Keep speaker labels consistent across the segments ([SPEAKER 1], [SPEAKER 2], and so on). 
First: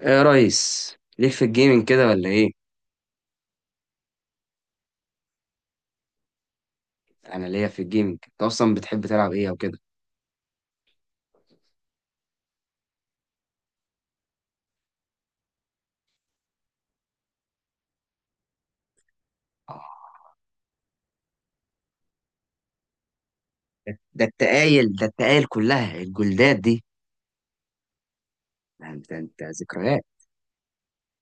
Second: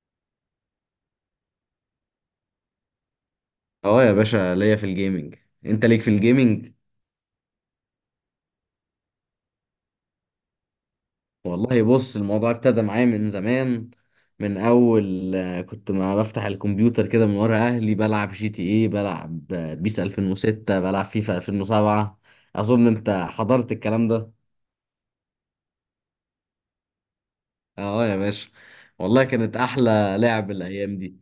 [SPEAKER 1] ايه يا ريس، ليك في الجيمنج كده ولا ايه؟
[SPEAKER 2] اه يا باشا ليا في الجيمنج. انت ليك في الجيمنج؟
[SPEAKER 1] انا ليا في الجيمنج. انت اصلا بتحب تلعب ايه او كده؟
[SPEAKER 2] والله بص، الموضوع ابتدى معايا من زمان. من اول كنت ما بفتح الكمبيوتر كده من ورا اهلي، بلعب جي تي اي، بلعب
[SPEAKER 1] آه،
[SPEAKER 2] بيس 2006، بلعب فيفا 2007. اظن انت حضرت الكلام
[SPEAKER 1] ده
[SPEAKER 2] ده.
[SPEAKER 1] التقايل، ده التقايل، كلها الجلدات دي.
[SPEAKER 2] اه يا باشا.
[SPEAKER 1] ده انت
[SPEAKER 2] والله كانت
[SPEAKER 1] ذكريات.
[SPEAKER 2] احلى لعب الايام دي.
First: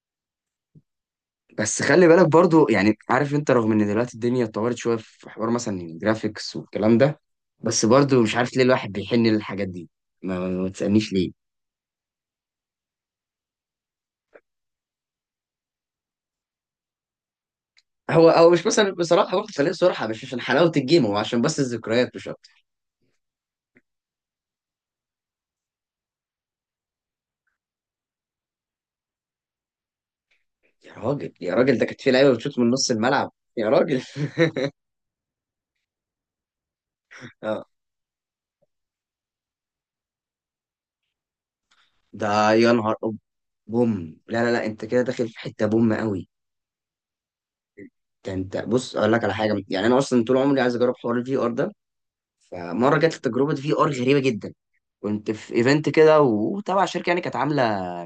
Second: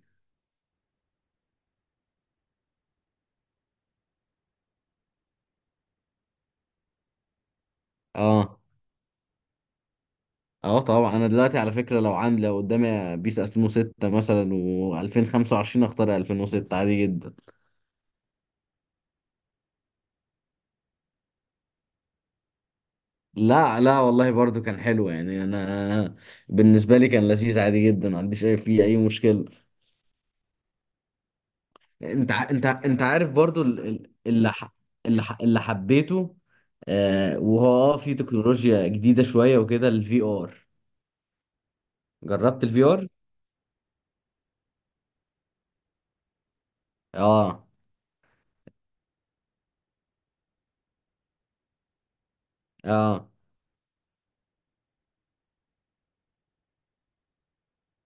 [SPEAKER 1] بس خلي بالك برضو، يعني عارف انت، رغم ان دلوقتي الدنيا اتطورت شويه في حوار مثلا الجرافيكس والكلام ده، بس برضو مش عارف
[SPEAKER 2] اه.
[SPEAKER 1] ليه الواحد بيحن للحاجات دي. ما
[SPEAKER 2] اه
[SPEAKER 1] تسالنيش
[SPEAKER 2] طبعا، انا
[SPEAKER 1] ليه.
[SPEAKER 2] دلوقتي على فكرة لو عندي، لو قدامي بيس 2006 مثلا و2025، اختار 2006 عادي جدا.
[SPEAKER 1] هو او مش مثلا بصراحه واخد فريق، صراحه مش عشان حلاوه الجيم، هو عشان بس الذكريات مش اكتر.
[SPEAKER 2] لا لا والله، برضو كان حلو، يعني انا بالنسبه لي كان لذيذ عادي جدا، ما عنديش اي، فيه اي مشكله.
[SPEAKER 1] يا راجل يا راجل، ده كانت في
[SPEAKER 2] انت
[SPEAKER 1] لعيبه
[SPEAKER 2] ع-
[SPEAKER 1] بتشوط
[SPEAKER 2] انت
[SPEAKER 1] من نص
[SPEAKER 2] انت عارف
[SPEAKER 1] الملعب.
[SPEAKER 2] برضو
[SPEAKER 1] يا
[SPEAKER 2] ال-
[SPEAKER 1] راجل.
[SPEAKER 2] ال- اللي ح- اللي ح- اللي حبيته. آه، وهو اه في تكنولوجيا جديده شويه وكده، الفي ار.
[SPEAKER 1] ده
[SPEAKER 2] جربت
[SPEAKER 1] يا
[SPEAKER 2] الفي
[SPEAKER 1] نهار
[SPEAKER 2] ار.
[SPEAKER 1] بوم. لا لا لا، انت كده داخل في حته بوم قوي.
[SPEAKER 2] اه.
[SPEAKER 1] ده انت بص، اقول لك على حاجه، يعني انا اصلا طول عمري عايز اجرب حوار الفي ار ده. فمره جات لي
[SPEAKER 2] اه
[SPEAKER 1] تجربه في ار غريبه جدا. كنت في ايفنت كده وتبع شركه يعني كانت عامله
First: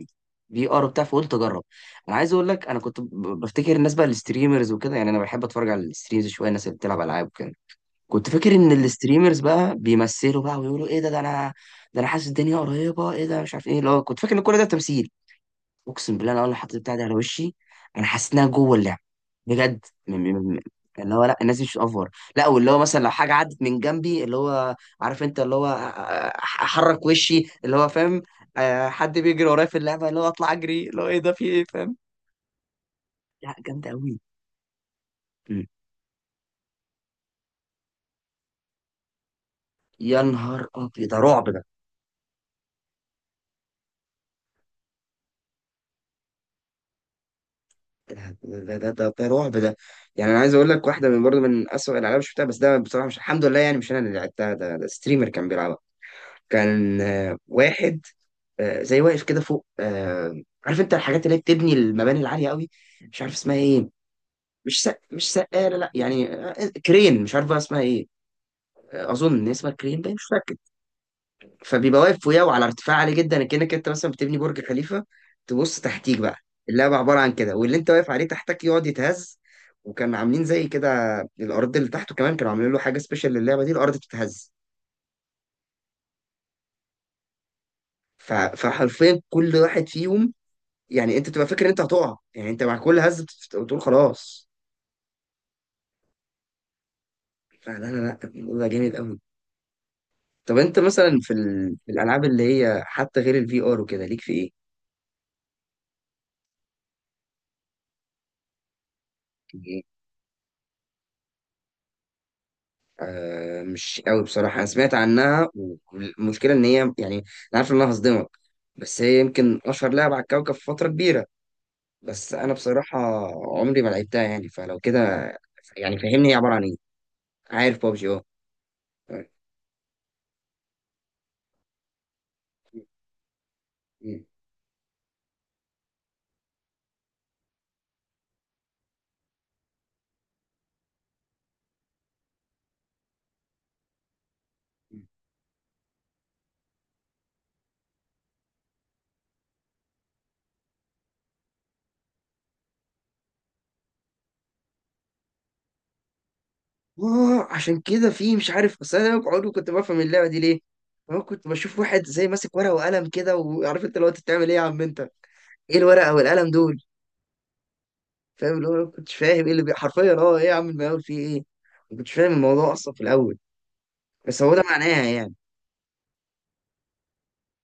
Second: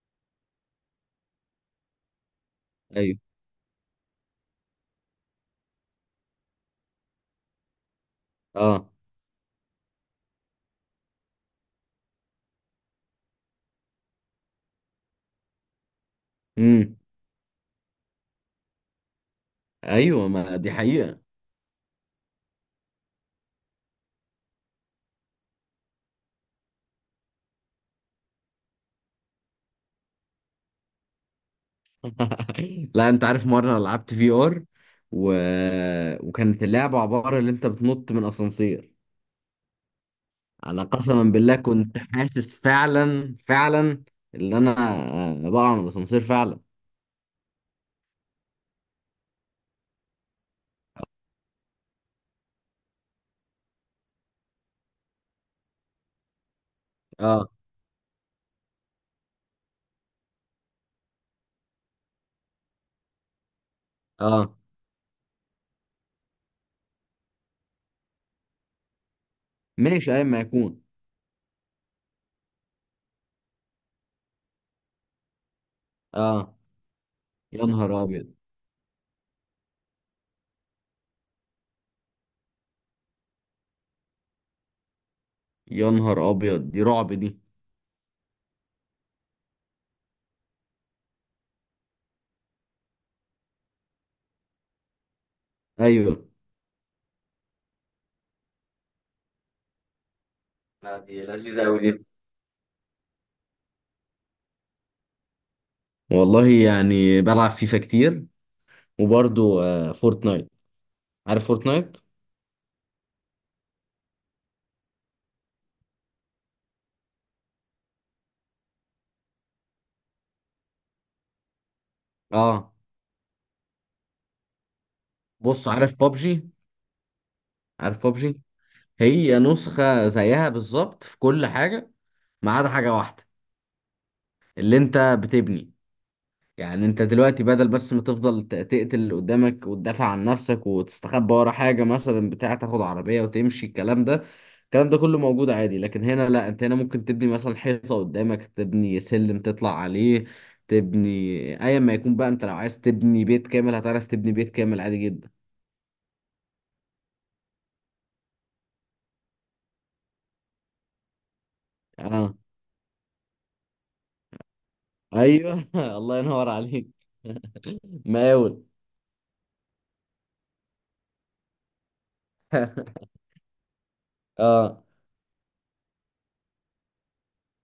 [SPEAKER 1] في ار وبتاع، فقلت اجرب. انا عايز اقول لك، انا كنت
[SPEAKER 2] ايوه.
[SPEAKER 1] بفتكر الناس بقى الستريمرز وكده، يعني انا بحب اتفرج على الستريمز شويه، الناس اللي بتلعب العاب وكده. كنت فاكر ان
[SPEAKER 2] اه.
[SPEAKER 1] الستريمرز بقى بيمثلوا بقى ويقولوا ايه ده، ده انا، ده انا حاسس الدنيا قريبه، ايه ده؟ مش عارف ايه اللي هو، كنت فاكر ان كل ده تمثيل. اقسم بالله انا اول ما حطيت بتاع
[SPEAKER 2] امم.
[SPEAKER 1] ده على وشي، انا حسيت انها جوه اللعب بجد.
[SPEAKER 2] ايوه، ما
[SPEAKER 1] يعني،
[SPEAKER 2] دي
[SPEAKER 1] اللي
[SPEAKER 2] حقيقه.
[SPEAKER 1] هو لا، الناس دي مش اوفر. لا، واللي هو مثلا لو حاجه عدت من جنبي، اللي هو عارف انت، اللي هو احرك وشي، اللي هو فاهم. حد بيجري ورايا في اللعبه، اللي هو اطلع اجري، اللي هو ايه ده، في ايه، فاهم.
[SPEAKER 2] لا، انت عارف
[SPEAKER 1] لا
[SPEAKER 2] مره
[SPEAKER 1] جامده
[SPEAKER 2] لعبت
[SPEAKER 1] قوي.
[SPEAKER 2] في ار و...
[SPEAKER 1] مم.
[SPEAKER 2] وكانت اللعبه عباره اللي انت بتنط من اسانسير.
[SPEAKER 1] يا نهار
[SPEAKER 2] انا
[SPEAKER 1] ابيض، ده
[SPEAKER 2] قسما
[SPEAKER 1] رعب
[SPEAKER 2] بالله،
[SPEAKER 1] ده.
[SPEAKER 2] كنت حاسس فعلا فعلا اللي انا بقع من الاسانسير فعلا.
[SPEAKER 1] ده رعب ده. يعني انا عايز اقول لك واحده من برضه من اسوء الالعاب اللي شفتها، بس ده بصراحه، مش الحمد لله يعني مش انا اللي لعبتها، ده ستريمر كان بيلعبها. كان
[SPEAKER 2] اه.
[SPEAKER 1] واحد زي واقف كده فوق، عارف انت الحاجات اللي هي بتبني المباني العاليه قوي، مش عارف اسمها ايه.
[SPEAKER 2] اه
[SPEAKER 1] مش سقاله، لا يعني، كرين، مش عارف بقى اسمها ايه. اظن ان اسمها كرين
[SPEAKER 2] ماشي،
[SPEAKER 1] باين،
[SPEAKER 2] ايا
[SPEAKER 1] مش
[SPEAKER 2] ما
[SPEAKER 1] فاكر.
[SPEAKER 2] يكون.
[SPEAKER 1] فبيبقى واقف فوقيه وعلى ارتفاع عالي جدا، كانك انت مثلا بتبني برج خليفه، تبص تحتيك بقى.
[SPEAKER 2] اه.
[SPEAKER 1] اللعبه عباره عن كده،
[SPEAKER 2] يا
[SPEAKER 1] واللي انت
[SPEAKER 2] نهار
[SPEAKER 1] واقف عليه
[SPEAKER 2] ابيض.
[SPEAKER 1] تحتك يقعد يتهز. وكان عاملين زي كده، الارض اللي تحته كمان كانوا عاملين له حاجه سبيشال للعبه دي، الارض بتتهز.
[SPEAKER 2] يا نهار ابيض، دي رعب دي.
[SPEAKER 1] فحرفيا كل واحد فيهم، يعني انت بتبقى فاكر ان انت هتقع، يعني انت مع كل هزه بتقول خلاص.
[SPEAKER 2] ايوه.
[SPEAKER 1] فلا لا لا، الموضوع ده جامد قوي. طب انت
[SPEAKER 2] لا،
[SPEAKER 1] مثلا
[SPEAKER 2] دي لذيذة أوي
[SPEAKER 1] في
[SPEAKER 2] دي.
[SPEAKER 1] الالعاب اللي هي حتى غير الفي ار وكده، ليك في ايه؟
[SPEAKER 2] والله يعني بلعب فيفا كتير، وبرضو
[SPEAKER 1] يعني،
[SPEAKER 2] آه فورتنايت. عارف فورتنايت؟
[SPEAKER 1] آه مش قوي بصراحه، انا سمعت عنها والمشكله ان هي، يعني انا عارف ان انا هصدمك، بس هي يمكن اشهر لعبه على الكوكب في فتره كبيره، بس انا
[SPEAKER 2] اه.
[SPEAKER 1] بصراحه عمري ما لعبتها. يعني فلو كده،
[SPEAKER 2] بص، عارف
[SPEAKER 1] يعني فهمني هي
[SPEAKER 2] بابجي؟
[SPEAKER 1] عباره عن ايه. عارف
[SPEAKER 2] عارف
[SPEAKER 1] بابجي؟ اه.
[SPEAKER 2] بابجي؟ هي نسخة زيها بالظبط في كل حاجة، ما عدا حاجة واحدة، اللي انت بتبني. يعني انت دلوقتي بدل بس ما تفضل تقتل اللي قدامك وتدافع عن نفسك وتستخبى ورا حاجة مثلا، بتاع تاخد عربية وتمشي، الكلام ده، الكلام ده كله موجود عادي. لكن هنا لا، انت هنا ممكن تبني مثلا حيطة قدامك، تبني سلم تطلع عليه، تبني ايا ما يكون بقى. انت لو عايز تبني بيت كامل هتعرف تبني بيت كامل عادي جدا.
[SPEAKER 1] اه عشان كده في، مش عارف، بس انا عمري كنت بفهم اللعبه دي ليه. انا كنت بشوف واحد زي
[SPEAKER 2] اه.
[SPEAKER 1] ماسك ورقه وقلم كده، وعارف انت لو انت بتعمل ايه، يا عم انت
[SPEAKER 2] ايوه.
[SPEAKER 1] ايه الورقه
[SPEAKER 2] الله ينور
[SPEAKER 1] والقلم دول؟
[SPEAKER 2] عليك.
[SPEAKER 1] فاهم
[SPEAKER 2] مقاول.
[SPEAKER 1] اللي هو، أنا ما كنتش فاهم ايه اللي حرفيا، اه ايه يا عم المقاول فيه ايه؟ ما كنتش فاهم الموضوع اصلا في الاول، بس هو ده
[SPEAKER 2] اه.
[SPEAKER 1] معناها يعني،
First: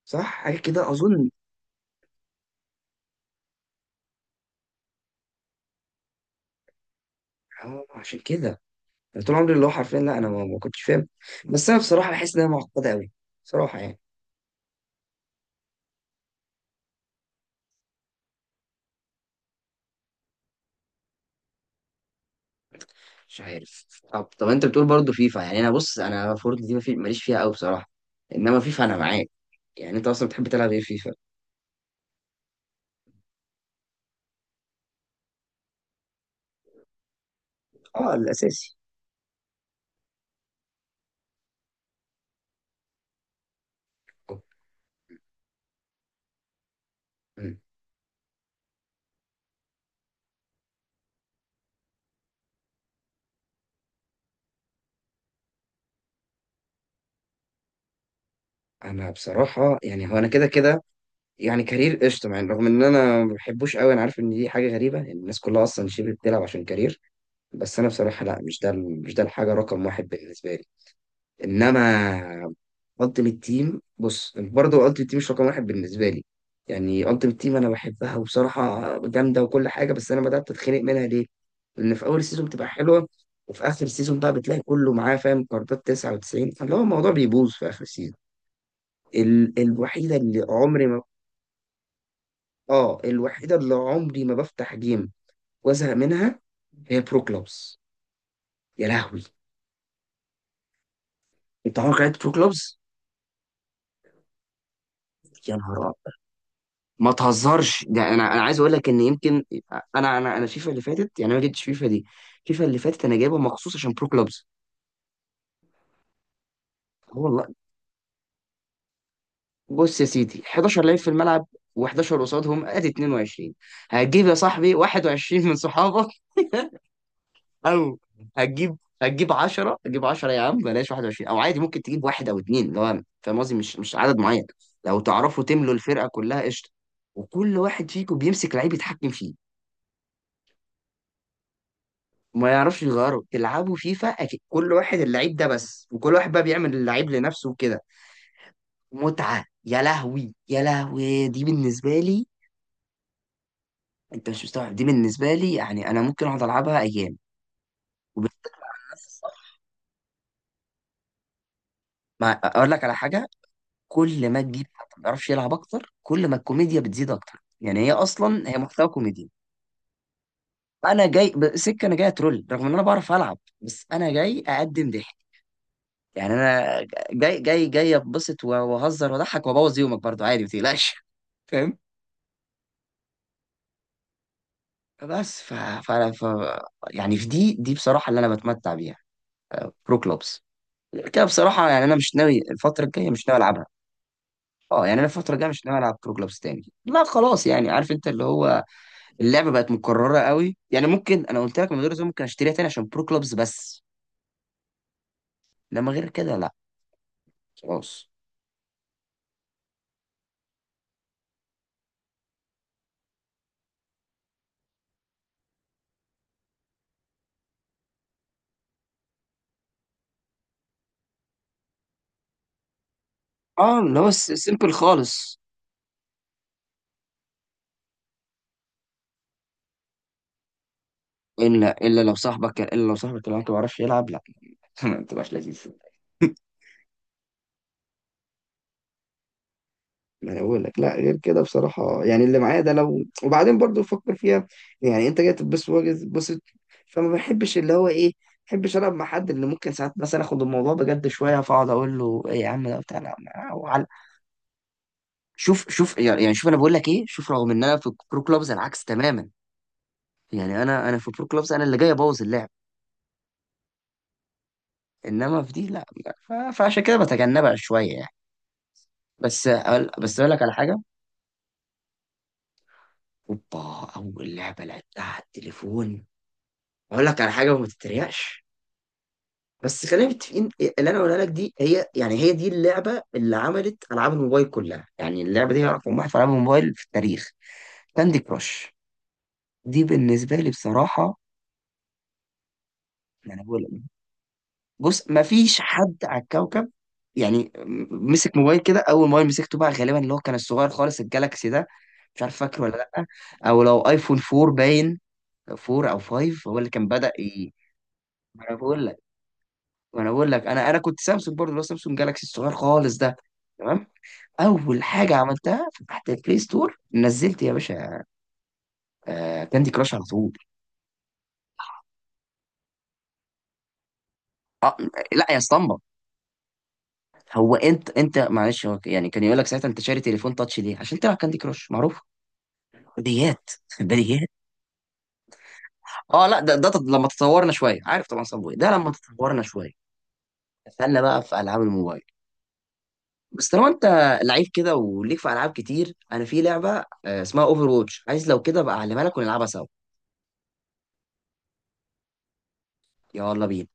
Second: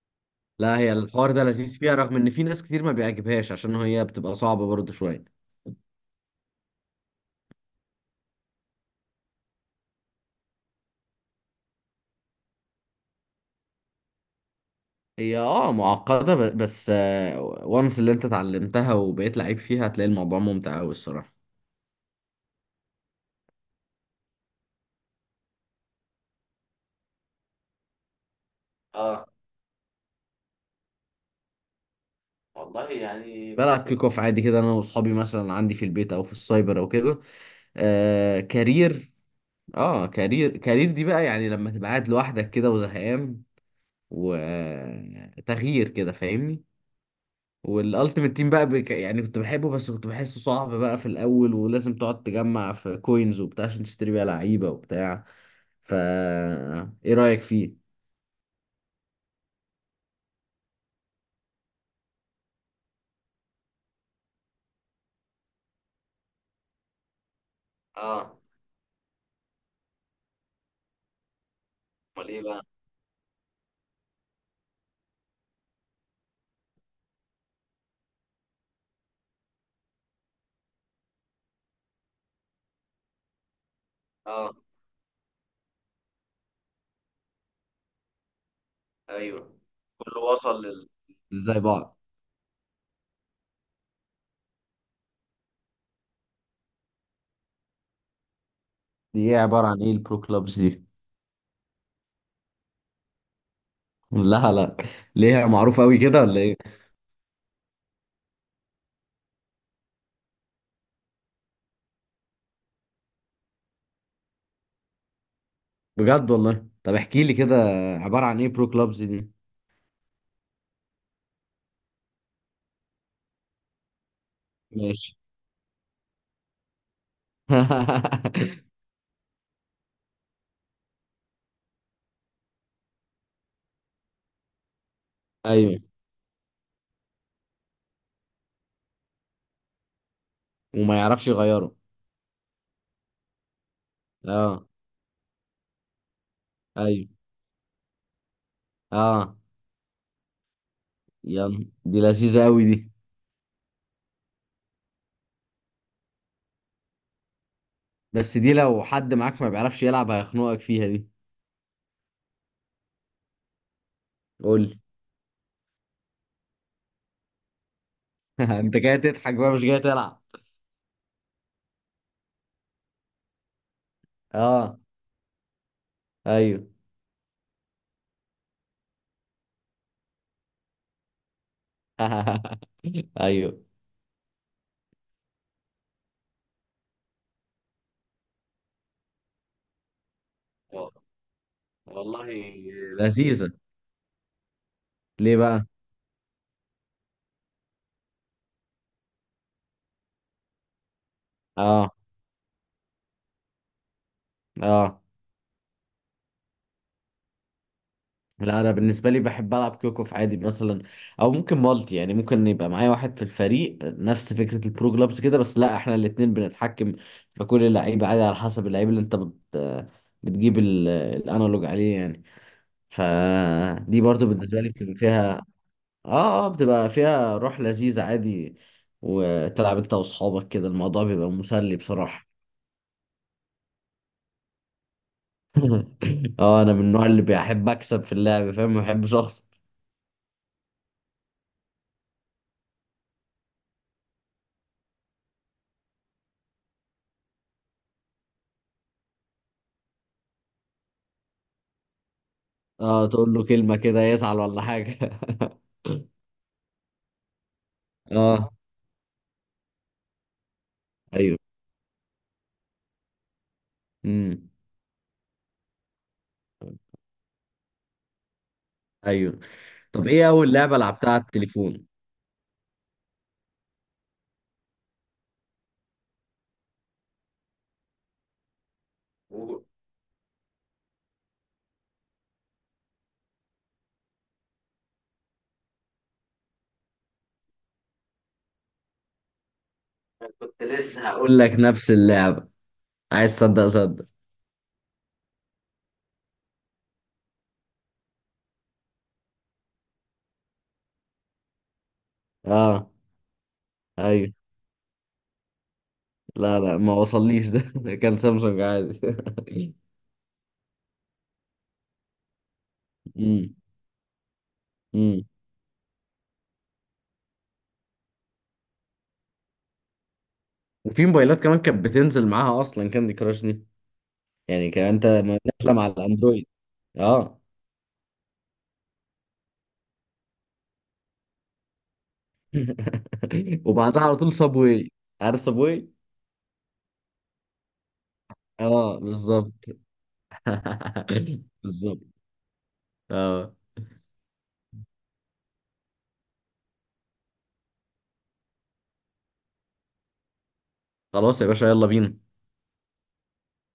[SPEAKER 1] صح، حاجه
[SPEAKER 2] لا
[SPEAKER 1] كده
[SPEAKER 2] هي
[SPEAKER 1] اظن.
[SPEAKER 2] الحوار ده لذيذ فيها، رغم ان في ناس كتير ما بيعجبهاش عشان هي بتبقى صعبة برضه شوية.
[SPEAKER 1] اه، عشان كده أنا طول عمري اللي هو حرفيا، لا انا ما كنتش فاهم، بس انا بصراحه بحس انها معقده قوي، بصراحه يعني.
[SPEAKER 2] هي اه معقدة بس، وانس اللي انت اتعلمتها وبقيت لعيب فيها، هتلاقي الموضوع ممتع أوي الصراحة.
[SPEAKER 1] مش عارف. طب انت بتقول برضه فيفا، يعني انا بص، انا فورتنايت دي ماليش فيها قوي بصراحه، انما فيفا انا
[SPEAKER 2] اه.
[SPEAKER 1] معاك. يعني انت اصلا بتحب تلعب ايه في فيفا؟
[SPEAKER 2] والله يعني بلعب كيك اوف عادي كده، انا واصحابي مثلا، عندي في البيت او في السايبر او كده.
[SPEAKER 1] اه
[SPEAKER 2] آه
[SPEAKER 1] الاساسي.
[SPEAKER 2] كارير. اه كارير، كارير دي بقى يعني لما تبقى قاعد لوحدك كده وزهقان، وتغيير كده، فاهمني.
[SPEAKER 1] مم.
[SPEAKER 2] والالتيميت تيم بقى يعني كنت بحبه، بس كنت بحسه صعب بقى في الاول، ولازم تقعد تجمع في كوينز وبتاع عشان تشتري بيها لعيبة وبتاع، فا ايه رأيك فيه؟
[SPEAKER 1] انا بصراحه يعني هو انا كده كده، يعني كارير قشطه، يعني رغم ان انا ما بحبوش قوي، انا عارف ان دي حاجه غريبه ان الناس كلها اصلا شبه بتلعب عشان كارير، بس انا بصراحه
[SPEAKER 2] اه.
[SPEAKER 1] لا، مش ده مش ده الحاجه رقم واحد بالنسبه لي.
[SPEAKER 2] امال ايه
[SPEAKER 1] انما
[SPEAKER 2] بقى؟
[SPEAKER 1] التيمت تيم، بص برضه التيمت تيم مش رقم واحد بالنسبه لي. يعني التيمت تيم انا بحبها وبصراحه جامده وكل حاجه، بس انا بدات اتخنق منها ليه؟ لان في اول سيزون بتبقى حلوه، وفي اخر سيزون بقى
[SPEAKER 2] اه.
[SPEAKER 1] بتلاقي كله معاه فاهم، كاردات 99، فاللي هو الموضوع بيبوظ في اخر سيزون.
[SPEAKER 2] ايوه،
[SPEAKER 1] الوحيده
[SPEAKER 2] كله
[SPEAKER 1] اللي
[SPEAKER 2] وصل
[SPEAKER 1] عمري
[SPEAKER 2] لل،
[SPEAKER 1] ما،
[SPEAKER 2] زي بعض.
[SPEAKER 1] اه الوحيده اللي عمري ما بفتح جيم وازهق منها هي برو كلوبز. يا لهوي.
[SPEAKER 2] دي ايه؟ عبارة عن ايه البرو كلابز دي؟
[SPEAKER 1] انت عمرك لعبت برو كلوبز؟
[SPEAKER 2] لا لا. ليه،
[SPEAKER 1] يا
[SPEAKER 2] معروفة
[SPEAKER 1] نهار.
[SPEAKER 2] قوي كده ولا ايه؟
[SPEAKER 1] ما تهزرش، ده انا عايز اقول لك ان يمكن انا فيفا اللي فاتت، يعني أنا ما جبتش فيفا دي. فيفا اللي فاتت انا جايبها مخصوص عشان برو كلوبز.
[SPEAKER 2] بجد والله؟ طب احكي لي
[SPEAKER 1] والله.
[SPEAKER 2] كده، عبارة عن ايه برو كلابز دي؟
[SPEAKER 1] بص يا سيدي، 11 لعيب في الملعب و11 قصادهم، ادي 22. هتجيب يا صاحبي
[SPEAKER 2] ماشي.
[SPEAKER 1] 21 من صحابك. او هتجيب 10، هتجيب 10 يا عم، بلاش 21، او عادي ممكن تجيب واحد او اتنين، اللي هو فاهم قصدي، مش عدد معين. لو تعرفوا تملوا
[SPEAKER 2] ايوه.
[SPEAKER 1] الفرقه كلها، قشطه. وكل واحد فيكم بيمسك لعيب يتحكم فيه،
[SPEAKER 2] وما يعرفش يغيره.
[SPEAKER 1] ما يعرفش يغيره، تلعبوا فيفا أكيد،
[SPEAKER 2] اه.
[SPEAKER 1] كل واحد اللعيب ده بس، وكل واحد بقى بيعمل
[SPEAKER 2] ايوه.
[SPEAKER 1] اللعيب لنفسه وكده.
[SPEAKER 2] اه.
[SPEAKER 1] متعة يا لهوي، يا لهوي دي
[SPEAKER 2] يلا
[SPEAKER 1] بالنسبة
[SPEAKER 2] دي
[SPEAKER 1] لي.
[SPEAKER 2] لذيذة قوي دي.
[SPEAKER 1] انت مش مستوعب دي بالنسبة لي، يعني انا ممكن اقعد العبها ايام،
[SPEAKER 2] بس
[SPEAKER 1] وبالذات
[SPEAKER 2] دي
[SPEAKER 1] مع
[SPEAKER 2] لو
[SPEAKER 1] الناس
[SPEAKER 2] حد معاك ما
[SPEAKER 1] الصح.
[SPEAKER 2] بيعرفش يلعب هيخنقك فيها دي.
[SPEAKER 1] ما اقول لك على حاجة، كل ما
[SPEAKER 2] قول
[SPEAKER 1] تجيب
[SPEAKER 2] لي.
[SPEAKER 1] حد ما بيعرفش يلعب اكتر، كل ما الكوميديا بتزيد اكتر، يعني هي اصلا هي
[SPEAKER 2] انت
[SPEAKER 1] محتوى
[SPEAKER 2] جاي
[SPEAKER 1] كوميدي.
[SPEAKER 2] تضحك بقى مش جاي تلعب.
[SPEAKER 1] انا جاي اترول، رغم ان انا بعرف العب، بس انا جاي
[SPEAKER 2] اه.
[SPEAKER 1] اقدم ضحك. يعني
[SPEAKER 2] ايوه.
[SPEAKER 1] انا جاي اتبسط واهزر واضحك وابوظ يومك برضو عادي، ما تقلقش، فاهم.
[SPEAKER 2] ايوه.
[SPEAKER 1] بس فانا ف... يعني في دي بصراحه اللي انا بتمتع بيها، برو كلوبس.
[SPEAKER 2] و-
[SPEAKER 1] كده بصراحه يعني، انا مش
[SPEAKER 2] والله
[SPEAKER 1] ناوي الفتره الجايه مش ناوي
[SPEAKER 2] لذيذة.
[SPEAKER 1] العبها. اه، يعني انا الفتره
[SPEAKER 2] ليه
[SPEAKER 1] الجايه مش
[SPEAKER 2] بقى؟
[SPEAKER 1] ناوي العب برو كلوبس تاني. لا خلاص، يعني عارف انت اللي هو اللعبه بقت مكرره قوي، يعني ممكن انا قلت لك من
[SPEAKER 2] اه.
[SPEAKER 1] غير زوم ممكن اشتريها تاني عشان برو كلوبس بس،
[SPEAKER 2] اه.
[SPEAKER 1] لما غير كده لا، خلاص.
[SPEAKER 2] لا انا بالنسبه لي بحب العب كيوكوف عادي مثلا، او ممكن مالتي. يعني ممكن يبقى معايا واحد في الفريق، نفس فكره البرو جلابس كده، بس لا احنا الاثنين بنتحكم في كل اللعيبه عادي، على حسب اللعيب اللي انت بتجيب الانالوج عليه يعني.
[SPEAKER 1] اه، اللي
[SPEAKER 2] فدي
[SPEAKER 1] هو
[SPEAKER 2] برضو بالنسبه لي
[SPEAKER 1] سيمبل
[SPEAKER 2] بتبقى
[SPEAKER 1] خالص.
[SPEAKER 2] فيها، اه. اه بتبقى فيها روح لذيذة عادي، وتلعب انت واصحابك كده الموضوع بيبقى
[SPEAKER 1] الا
[SPEAKER 2] مسلي
[SPEAKER 1] الا لو
[SPEAKER 2] بصراحة.
[SPEAKER 1] صاحبك الا لو صاحبك اللي هو انت ما بيعرفش يلعب. ما انت مش لذيذ.
[SPEAKER 2] اه، انا من النوع اللي بيحب اكسب في اللعب، فاهم؟ ما بحبش اخسر.
[SPEAKER 1] انا بقول لك لا، غير كده بصراحه يعني اللي معايا ده لو، وبعدين برضو فكر فيها، يعني انت جاي تتبسط وجاي تتبسط، فما بحبش اللي هو ايه، ما بحبش العب مع حد اللي ممكن ساعات مثلا اخد الموضوع بجد شويه، فاقعد اقول له ايه يا عم ده بتاع
[SPEAKER 2] اه،
[SPEAKER 1] لا،
[SPEAKER 2] تقول له كلمة كده يزعل ولا حاجة.
[SPEAKER 1] شوف شوف، يعني شوف، انا بقول لك ايه، شوف رغم ان انا في برو كلوبز
[SPEAKER 2] اه.
[SPEAKER 1] العكس تماما. يعني انا في برو
[SPEAKER 2] ايوه.
[SPEAKER 1] كلوبز انا اللي جاي ابوظ اللعب،
[SPEAKER 2] امم.
[SPEAKER 1] انما في دي لا لا. فعشان كده بتجنبها شويه يعني.
[SPEAKER 2] ايوه.
[SPEAKER 1] بس
[SPEAKER 2] طب
[SPEAKER 1] بس
[SPEAKER 2] ايه
[SPEAKER 1] اقول لك على
[SPEAKER 2] اول
[SPEAKER 1] حاجه.
[SPEAKER 2] لعبة لعبتها على التليفون؟
[SPEAKER 1] اوبا. اول لعبه لعبتها على التليفون، اقول لك على حاجه وما تتريقش،
[SPEAKER 2] و-
[SPEAKER 1] بس خلينا متفقين. اللي انا اقولها لك دي هي، يعني هي دي اللعبه اللي عملت العاب الموبايل كلها، يعني اللعبه دي هي رقم واحد في العاب الموبايل في التاريخ. كاندي كراش. دي بالنسبه لي
[SPEAKER 2] كنت لسه
[SPEAKER 1] بصراحه.
[SPEAKER 2] هقول لك نفس اللعبة، عايز
[SPEAKER 1] يعني بقول
[SPEAKER 2] تصدق
[SPEAKER 1] لك،
[SPEAKER 2] صدق.
[SPEAKER 1] بص ما فيش حد على الكوكب، يعني مسك موبايل كده، اول موبايل مسكته بقى غالبا اللي هو كان الصغير خالص الجالاكسي ده، مش عارف فاكره ولا
[SPEAKER 2] اه.
[SPEAKER 1] لا، او لو ايفون
[SPEAKER 2] ايوه.
[SPEAKER 1] 4 باين، 4 او 5 هو
[SPEAKER 2] لا
[SPEAKER 1] اللي
[SPEAKER 2] لا
[SPEAKER 1] كان
[SPEAKER 2] ما
[SPEAKER 1] بدأ.
[SPEAKER 2] وصليش ده. كان سامسونج
[SPEAKER 1] ي...
[SPEAKER 2] عادي.
[SPEAKER 1] وانا بقول لك، انا كنت سامسونج برضه، اللي هو سامسونج جالاكسي الصغير خالص ده. تمام. اول حاجه
[SPEAKER 2] امم.
[SPEAKER 1] عملتها فتحت البلاي ستور، نزلت يا باشا آه كاندي كراش على طول.
[SPEAKER 2] وفي موبايلات كمان كانت بتنزل معاها اصلا كاندي كراش دي، يعني كان انت
[SPEAKER 1] لا يا
[SPEAKER 2] نازله
[SPEAKER 1] اسطمبه.
[SPEAKER 2] مع الاندرويد. اه.
[SPEAKER 1] هو انت معلش هو يعني كان يقول لك ساعتها انت شاري تليفون تاتش ليه؟ عشان تلعب كاندي كراش معروف. بديهيات.
[SPEAKER 2] وبعدها على
[SPEAKER 1] بديهيات.
[SPEAKER 2] طول صابواي. عارف صابواي؟
[SPEAKER 1] اه لا ده لما تطورنا شويه، عارف طبعا صابوي ده، لما
[SPEAKER 2] اه
[SPEAKER 1] تطورنا
[SPEAKER 2] بالظبط.
[SPEAKER 1] شويه دخلنا بقى في العاب
[SPEAKER 2] بالظبط.
[SPEAKER 1] الموبايل. بس
[SPEAKER 2] اه.
[SPEAKER 1] طالما انت لعيب كده وليك في العاب كتير، انا في لعبه اسمها اوفر ووتش، عايز لو كده بقى اعلمها لك ونلعبها سوا.
[SPEAKER 2] خلاص يا باشا، يلا بينا.
[SPEAKER 1] يلا بينا.